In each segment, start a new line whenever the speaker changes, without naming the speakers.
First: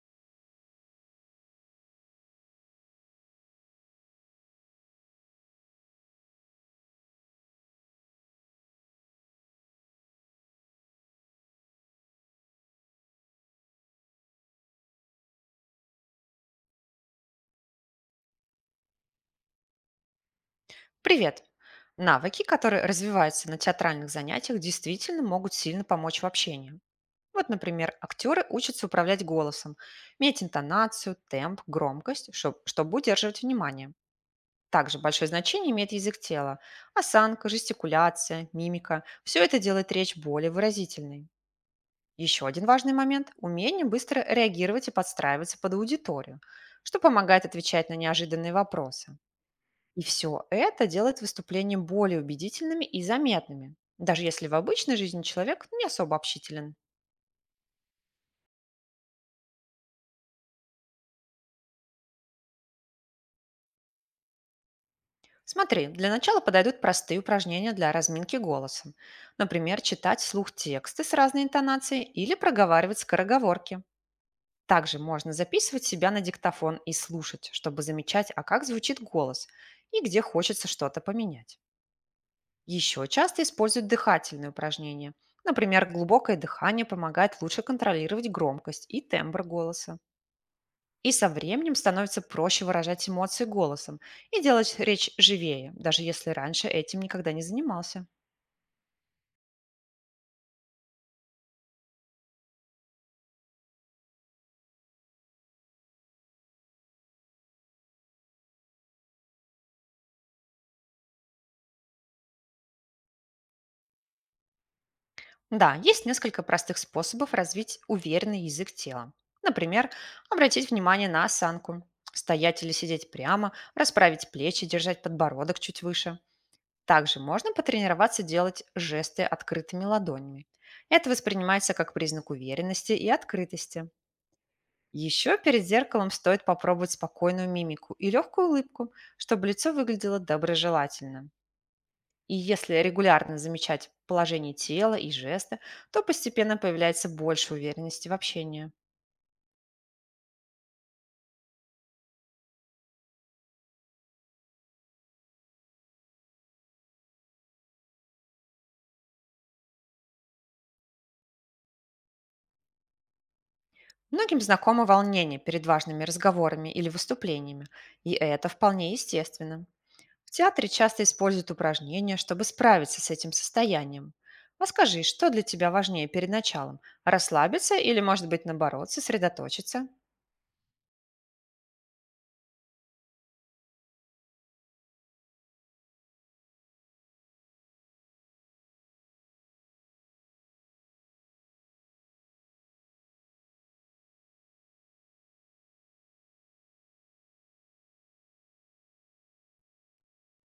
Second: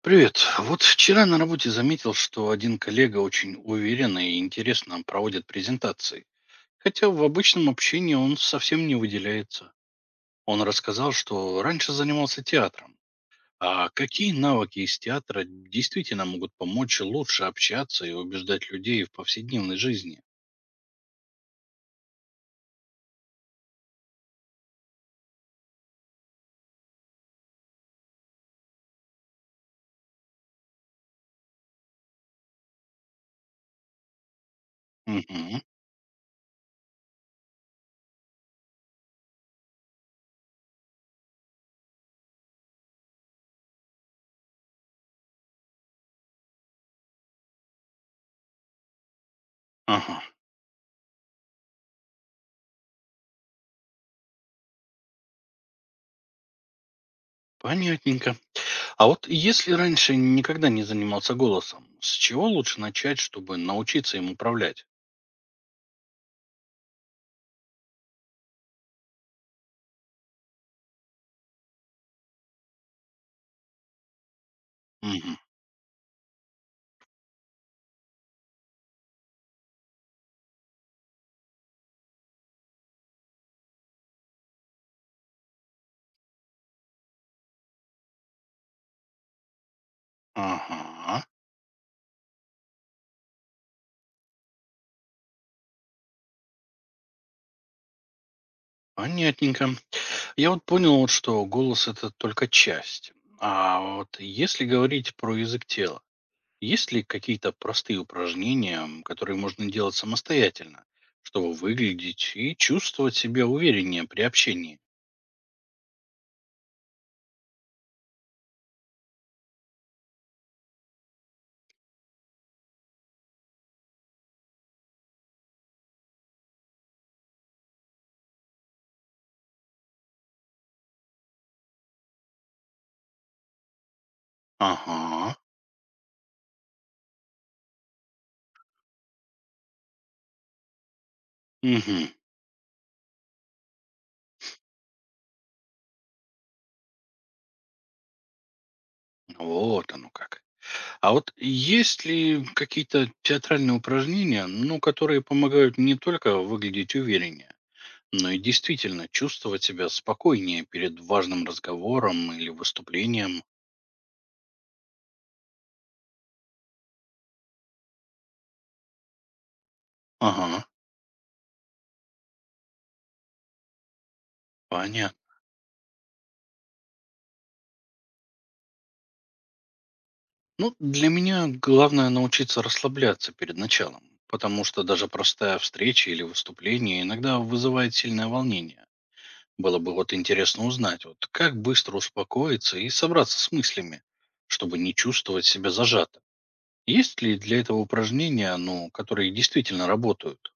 Привет. Вот вчера на работе заметил, что один коллега очень уверенно и интересно проводит презентации, хотя в обычном общении он совсем не выделяется. Он рассказал, что раньше занимался театром. А какие навыки из театра действительно могут помочь лучше общаться и убеждать людей в повседневной жизни?
Привет! Навыки, которые развиваются на театральных занятиях, действительно могут сильно помочь в общении. Вот, например, актеры учатся управлять голосом, менять интонацию, темп, громкость, чтобы удерживать внимание. Также большое
Мгм.
значение имеет язык тела. Осанка, жестикуляция, мимика – все это делает речь более выразительной. Еще один важный момент – умение быстро реагировать и подстраиваться под аудиторию, что помогает отвечать на неожиданные вопросы. И
Ага.
все это делает выступления более убедительными и заметными, даже если в обычной жизни человек не особо общителен.
Понятненько. А вот если раньше никогда не занимался голосом, с чего лучше начать, чтобы научиться им управлять?
Смотри, для начала подойдут простые упражнения для разминки голоса. Например, читать вслух тексты с разной интонацией или проговаривать скороговорки. Также можно
Мгм.
записывать себя на диктофон и слушать, чтобы замечать, а как звучит голос и где хочется что-то поменять. Еще часто используют дыхательные упражнения. Например, глубокое дыхание помогает лучше контролировать громкость и тембр голоса. И
Ага.
со временем становится проще выражать эмоции голосом и делать речь живее, даже если раньше этим никогда не занимался.
Понятненько. Я вот понял, вот, что голос это только часть. А вот если говорить про язык тела, есть ли какие-то простые упражнения, которые можно делать самостоятельно, чтобы выглядеть и чувствовать себя увереннее при общении?
Да, есть несколько простых способов развить уверенный язык тела. Например, обратить внимание на осанку. Стоять или сидеть прямо, расправить плечи, держать подбородок чуть выше. Также можно потренироваться делать жесты открытыми ладонями. Это воспринимается как признак уверенности и открытости.
Ага.
Еще перед зеркалом стоит попробовать спокойную мимику и легкую улыбку, чтобы лицо выглядело доброжелательным.
Угу.
И если регулярно замечать положение тела и жесты, то постепенно появляется больше уверенности в общении.
Вот оно как. А вот есть ли какие-то театральные упражнения, ну, которые помогают не только выглядеть увереннее, ну и действительно, чувствовать себя спокойнее перед важным разговором или выступлением.
Многим знакомо волнение перед важными разговорами или выступлениями, и это вполне естественно. В
Ага,
театре часто используют упражнения, чтобы справиться с этим состоянием. А скажи, что
понятно.
для тебя важнее перед началом? Расслабиться или, может быть, наоборот, сосредоточиться?
Ну, для меня главное научиться расслабляться перед началом, потому что даже простая встреча или выступление иногда вызывает сильное волнение. Было бы вот интересно узнать, вот как быстро успокоиться и собраться с мыслями, чтобы не чувствовать себя зажато. Есть ли для этого упражнения, ну, которые действительно работают?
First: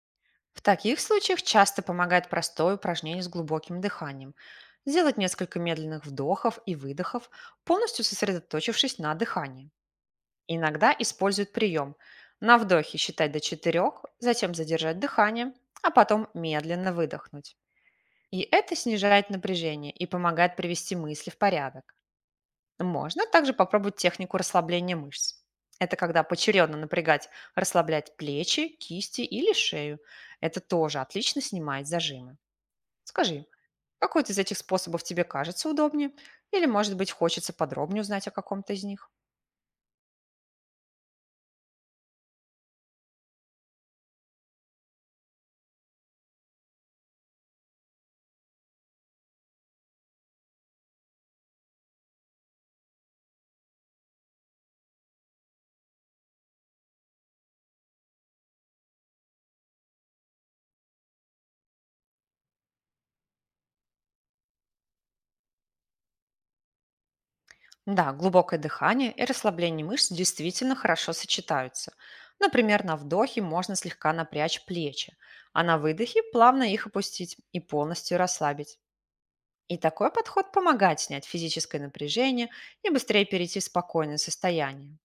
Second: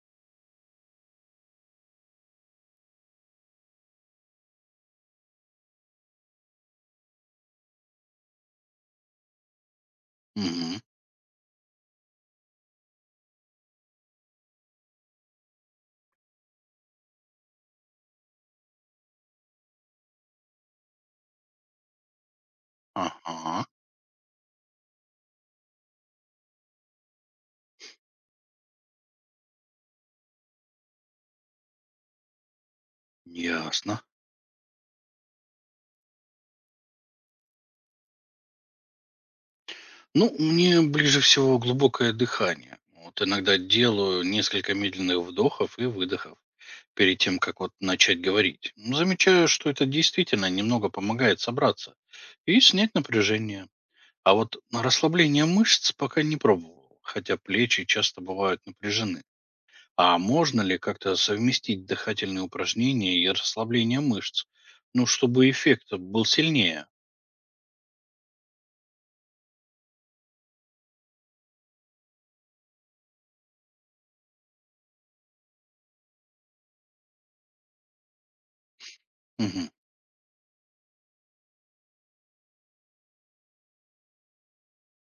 В таких случаях часто помогает простое упражнение с глубоким дыханием. Сделать несколько медленных вдохов и выдохов, полностью сосредоточившись на дыхании.
Угу.
Иногда используют прием. На вдохе считать до четырех, затем задержать дыхание, а потом медленно выдохнуть. И это снижает напряжение и помогает привести мысли в порядок. Можно также
Ага,
попробовать технику расслабления мышц. Это когда поочередно напрягать, расслаблять плечи, кисти или шею. Это тоже отлично снимает зажимы. Скажи,
ясно.
какой из этих способов тебе кажется удобнее? Или, может быть, хочется подробнее узнать о каком-то из них?
Ну, мне ближе всего глубокое дыхание. Вот иногда делаю несколько медленных вдохов и выдохов перед тем, как вот начать говорить. Ну, замечаю, что это действительно немного помогает собраться и снять напряжение. А вот на расслабление мышц пока не пробовал, хотя плечи часто бывают напряжены. А можно ли как-то совместить дыхательные упражнения и расслабление мышц? Ну, чтобы эффект был сильнее.
Да, глубокое дыхание и расслабление мышц действительно хорошо сочетаются. Например, на вдохе можно слегка напрячь плечи, а на выдохе плавно их опустить и полностью расслабить.
Мгм.
И такой подход помогает снять физическое напряжение и быстрее перейти в спокойное состояние.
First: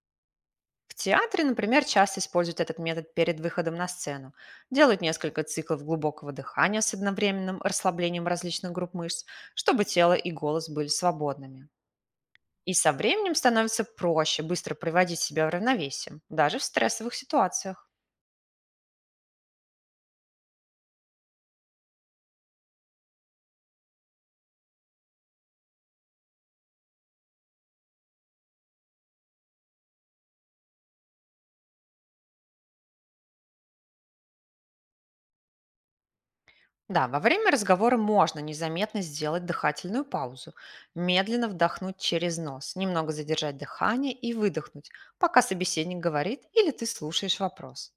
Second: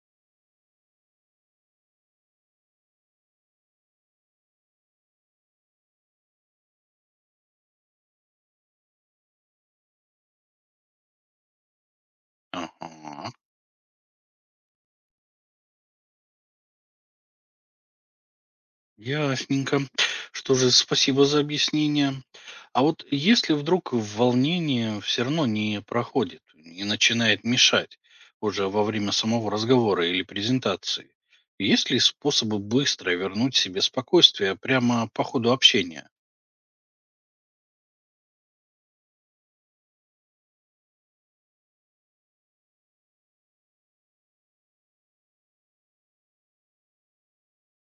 В театре, например, часто используют этот метод перед выходом на сцену. Делают несколько циклов глубокого дыхания с одновременным расслаблением различных групп мышц, чтобы тело и голос были свободными. И со
Ага.
временем становится проще быстро приводить себя в равновесие, даже в стрессовых ситуациях.
Ясненько. Что же, спасибо за объяснение. А вот если вдруг волнение все равно не проходит и начинает мешать уже во время самого разговора или презентации, есть ли способы быстро вернуть себе спокойствие прямо по ходу общения?
Да, во время разговора можно незаметно сделать дыхательную паузу, медленно вдохнуть через нос, немного задержать дыхание и выдохнуть, пока собеседник говорит или ты слушаешь вопрос.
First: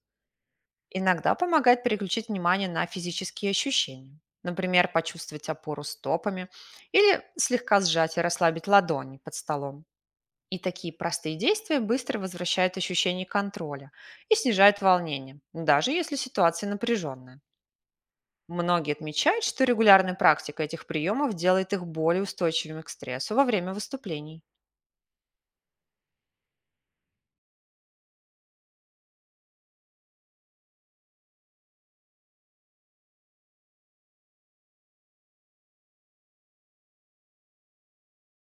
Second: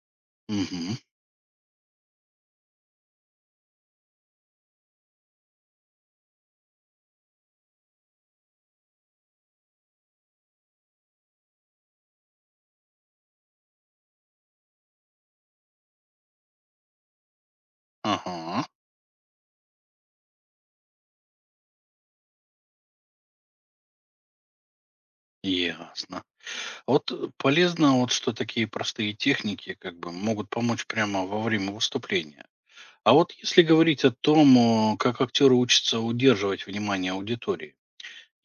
Угу.
Иногда помогает переключить внимание на физические ощущения. Например, почувствовать опору стопами или слегка сжать и расслабить ладони под столом. И такие простые действия быстро возвращают ощущение контроля и снижают волнение, даже если ситуация напряженная.
Ага.
Многие отмечают, что регулярная практика этих приемов делает их более устойчивыми к стрессу во время выступлений.
Ясно. А вот полезно, вот что такие простые техники как бы могут помочь прямо во время выступления. А вот если говорить о том, как актеры учатся удерживать внимание аудитории,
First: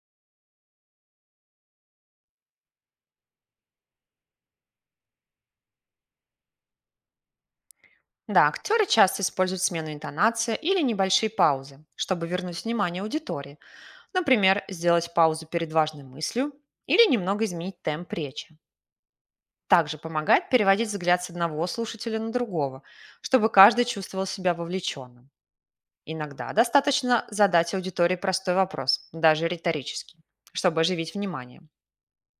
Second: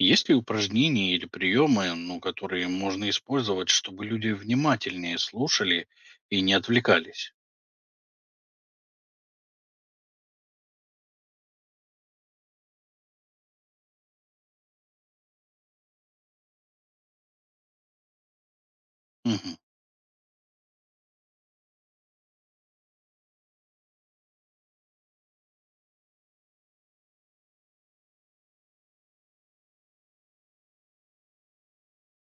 есть ли упражнения или приемы, ну, которые можно использовать, чтобы люди внимательнее слушали и не отвлекались?
Да, актеры часто используют смену интонации или небольшие паузы, чтобы вернуть внимание аудитории. Например, сделать паузу перед важной мыслью или немного изменить темп речи.
Мгм,
Также помогает переводить взгляд с одного слушателя на другого, чтобы каждый чувствовал себя вовлеченным. Иногда достаточно задать аудитории простой вопрос, даже риторический, чтобы оживить внимание.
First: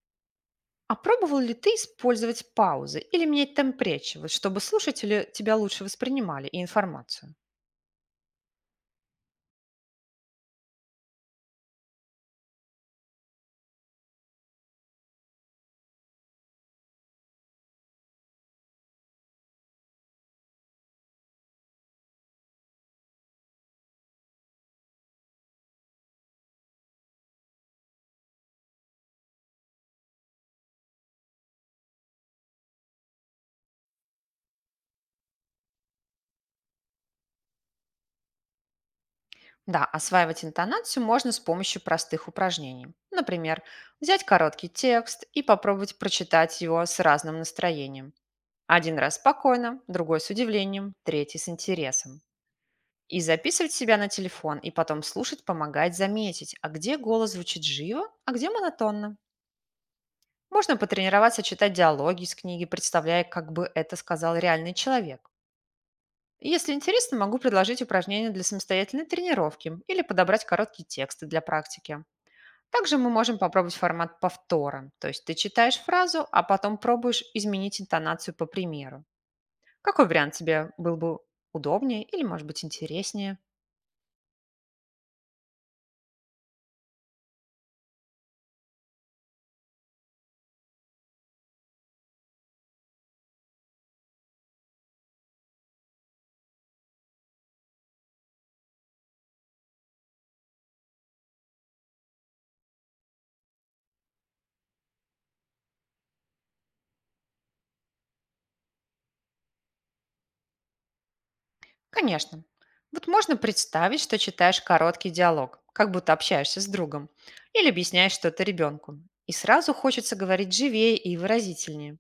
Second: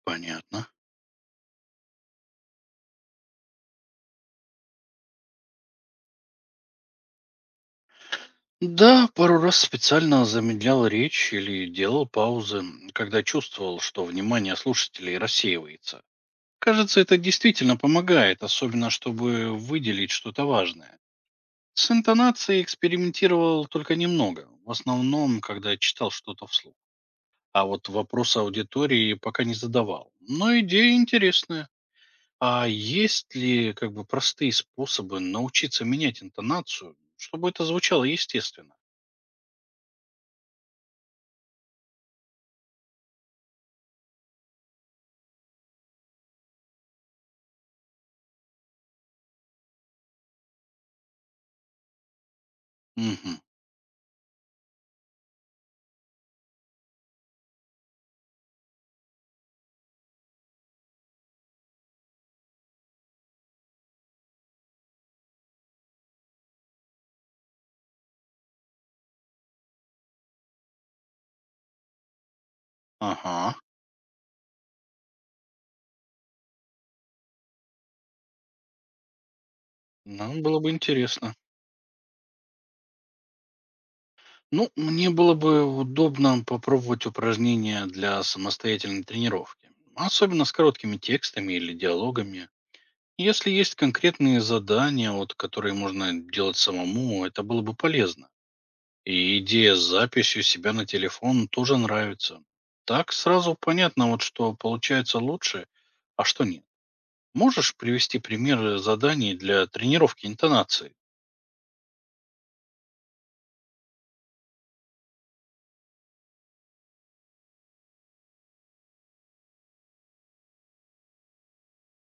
понятно.
А пробовал ли ты использовать паузы или менять темп речи, вот чтобы слушатели тебя лучше воспринимали и информацию?
Да, пару раз специально замедлял речь или делал паузы, когда чувствовал, что внимание слушателей рассеивается. Кажется, это действительно помогает, особенно чтобы выделить что-то важное. С интонацией экспериментировал только немного, в основном, когда читал что-то вслух. А вот вопрос аудитории пока не задавал. Но идея интересная. А есть ли как бы простые способы научиться менять интонацию, чтобы это звучало естественно?
Да, осваивать интонацию можно с помощью простых упражнений. Например, взять короткий текст и попробовать прочитать его с разным настроением. Один раз спокойно, другой с удивлением, третий с интересом. И
Угу.
записывать себя на телефон, и потом слушать помогает заметить, а где голос звучит живо, а где монотонно. Можно потренироваться читать диалоги из книги, представляя, как бы это сказал реальный человек. И если интересно, могу предложить упражнения для самостоятельной тренировки или подобрать короткие тексты для практики. Также мы можем
Ага.
попробовать формат повтора, то есть ты читаешь фразу, а потом пробуешь изменить интонацию по примеру. Какой вариант
Нам было бы
тебе был бы
интересно.
удобнее или, может быть, интереснее?
Ну, мне было бы удобно попробовать упражнения для самостоятельной тренировки. Особенно с короткими текстами или диалогами. Если есть конкретные задания, вот, которые можно делать самому, это было бы полезно. И идея с записью себя на телефон тоже нравится. Так сразу понятно, вот, что получается лучше, а что нет. Можешь привести примеры заданий для тренировки интонации?
Конечно. Вот можно представить, что читаешь короткий диалог, как будто общаешься с другом, или объясняешь что-то ребенку. И сразу хочется говорить живее и выразительнее.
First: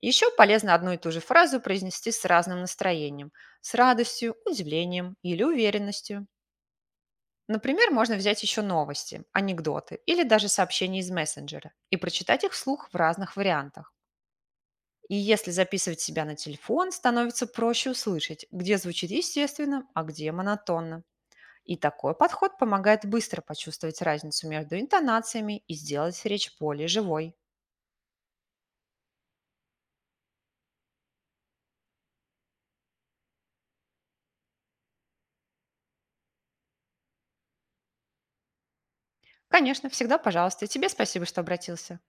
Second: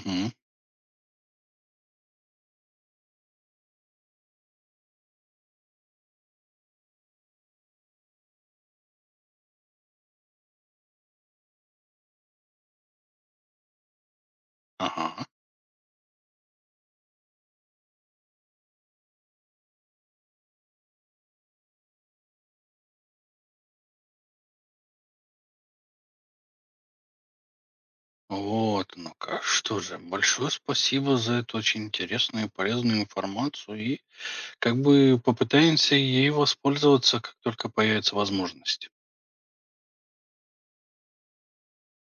Еще полезно одну и ту же фразу произнести с разным настроением, с радостью, удивлением или уверенностью. Например, можно взять еще новости, анекдоты или даже сообщения из мессенджера и прочитать их вслух в разных вариантах. И
ага.
если записывать себя на телефон, становится проще услышать, где звучит естественно, а где монотонно. И такой подход помогает быстро почувствовать разницу между интонациями и сделать речь более живой.
Вот, ну-ка, что же, большое спасибо за эту очень интересную и полезную информацию и как бы попытаемся ей воспользоваться, как только появится возможность.
Конечно, всегда пожалуйста. И тебе спасибо, что обратился.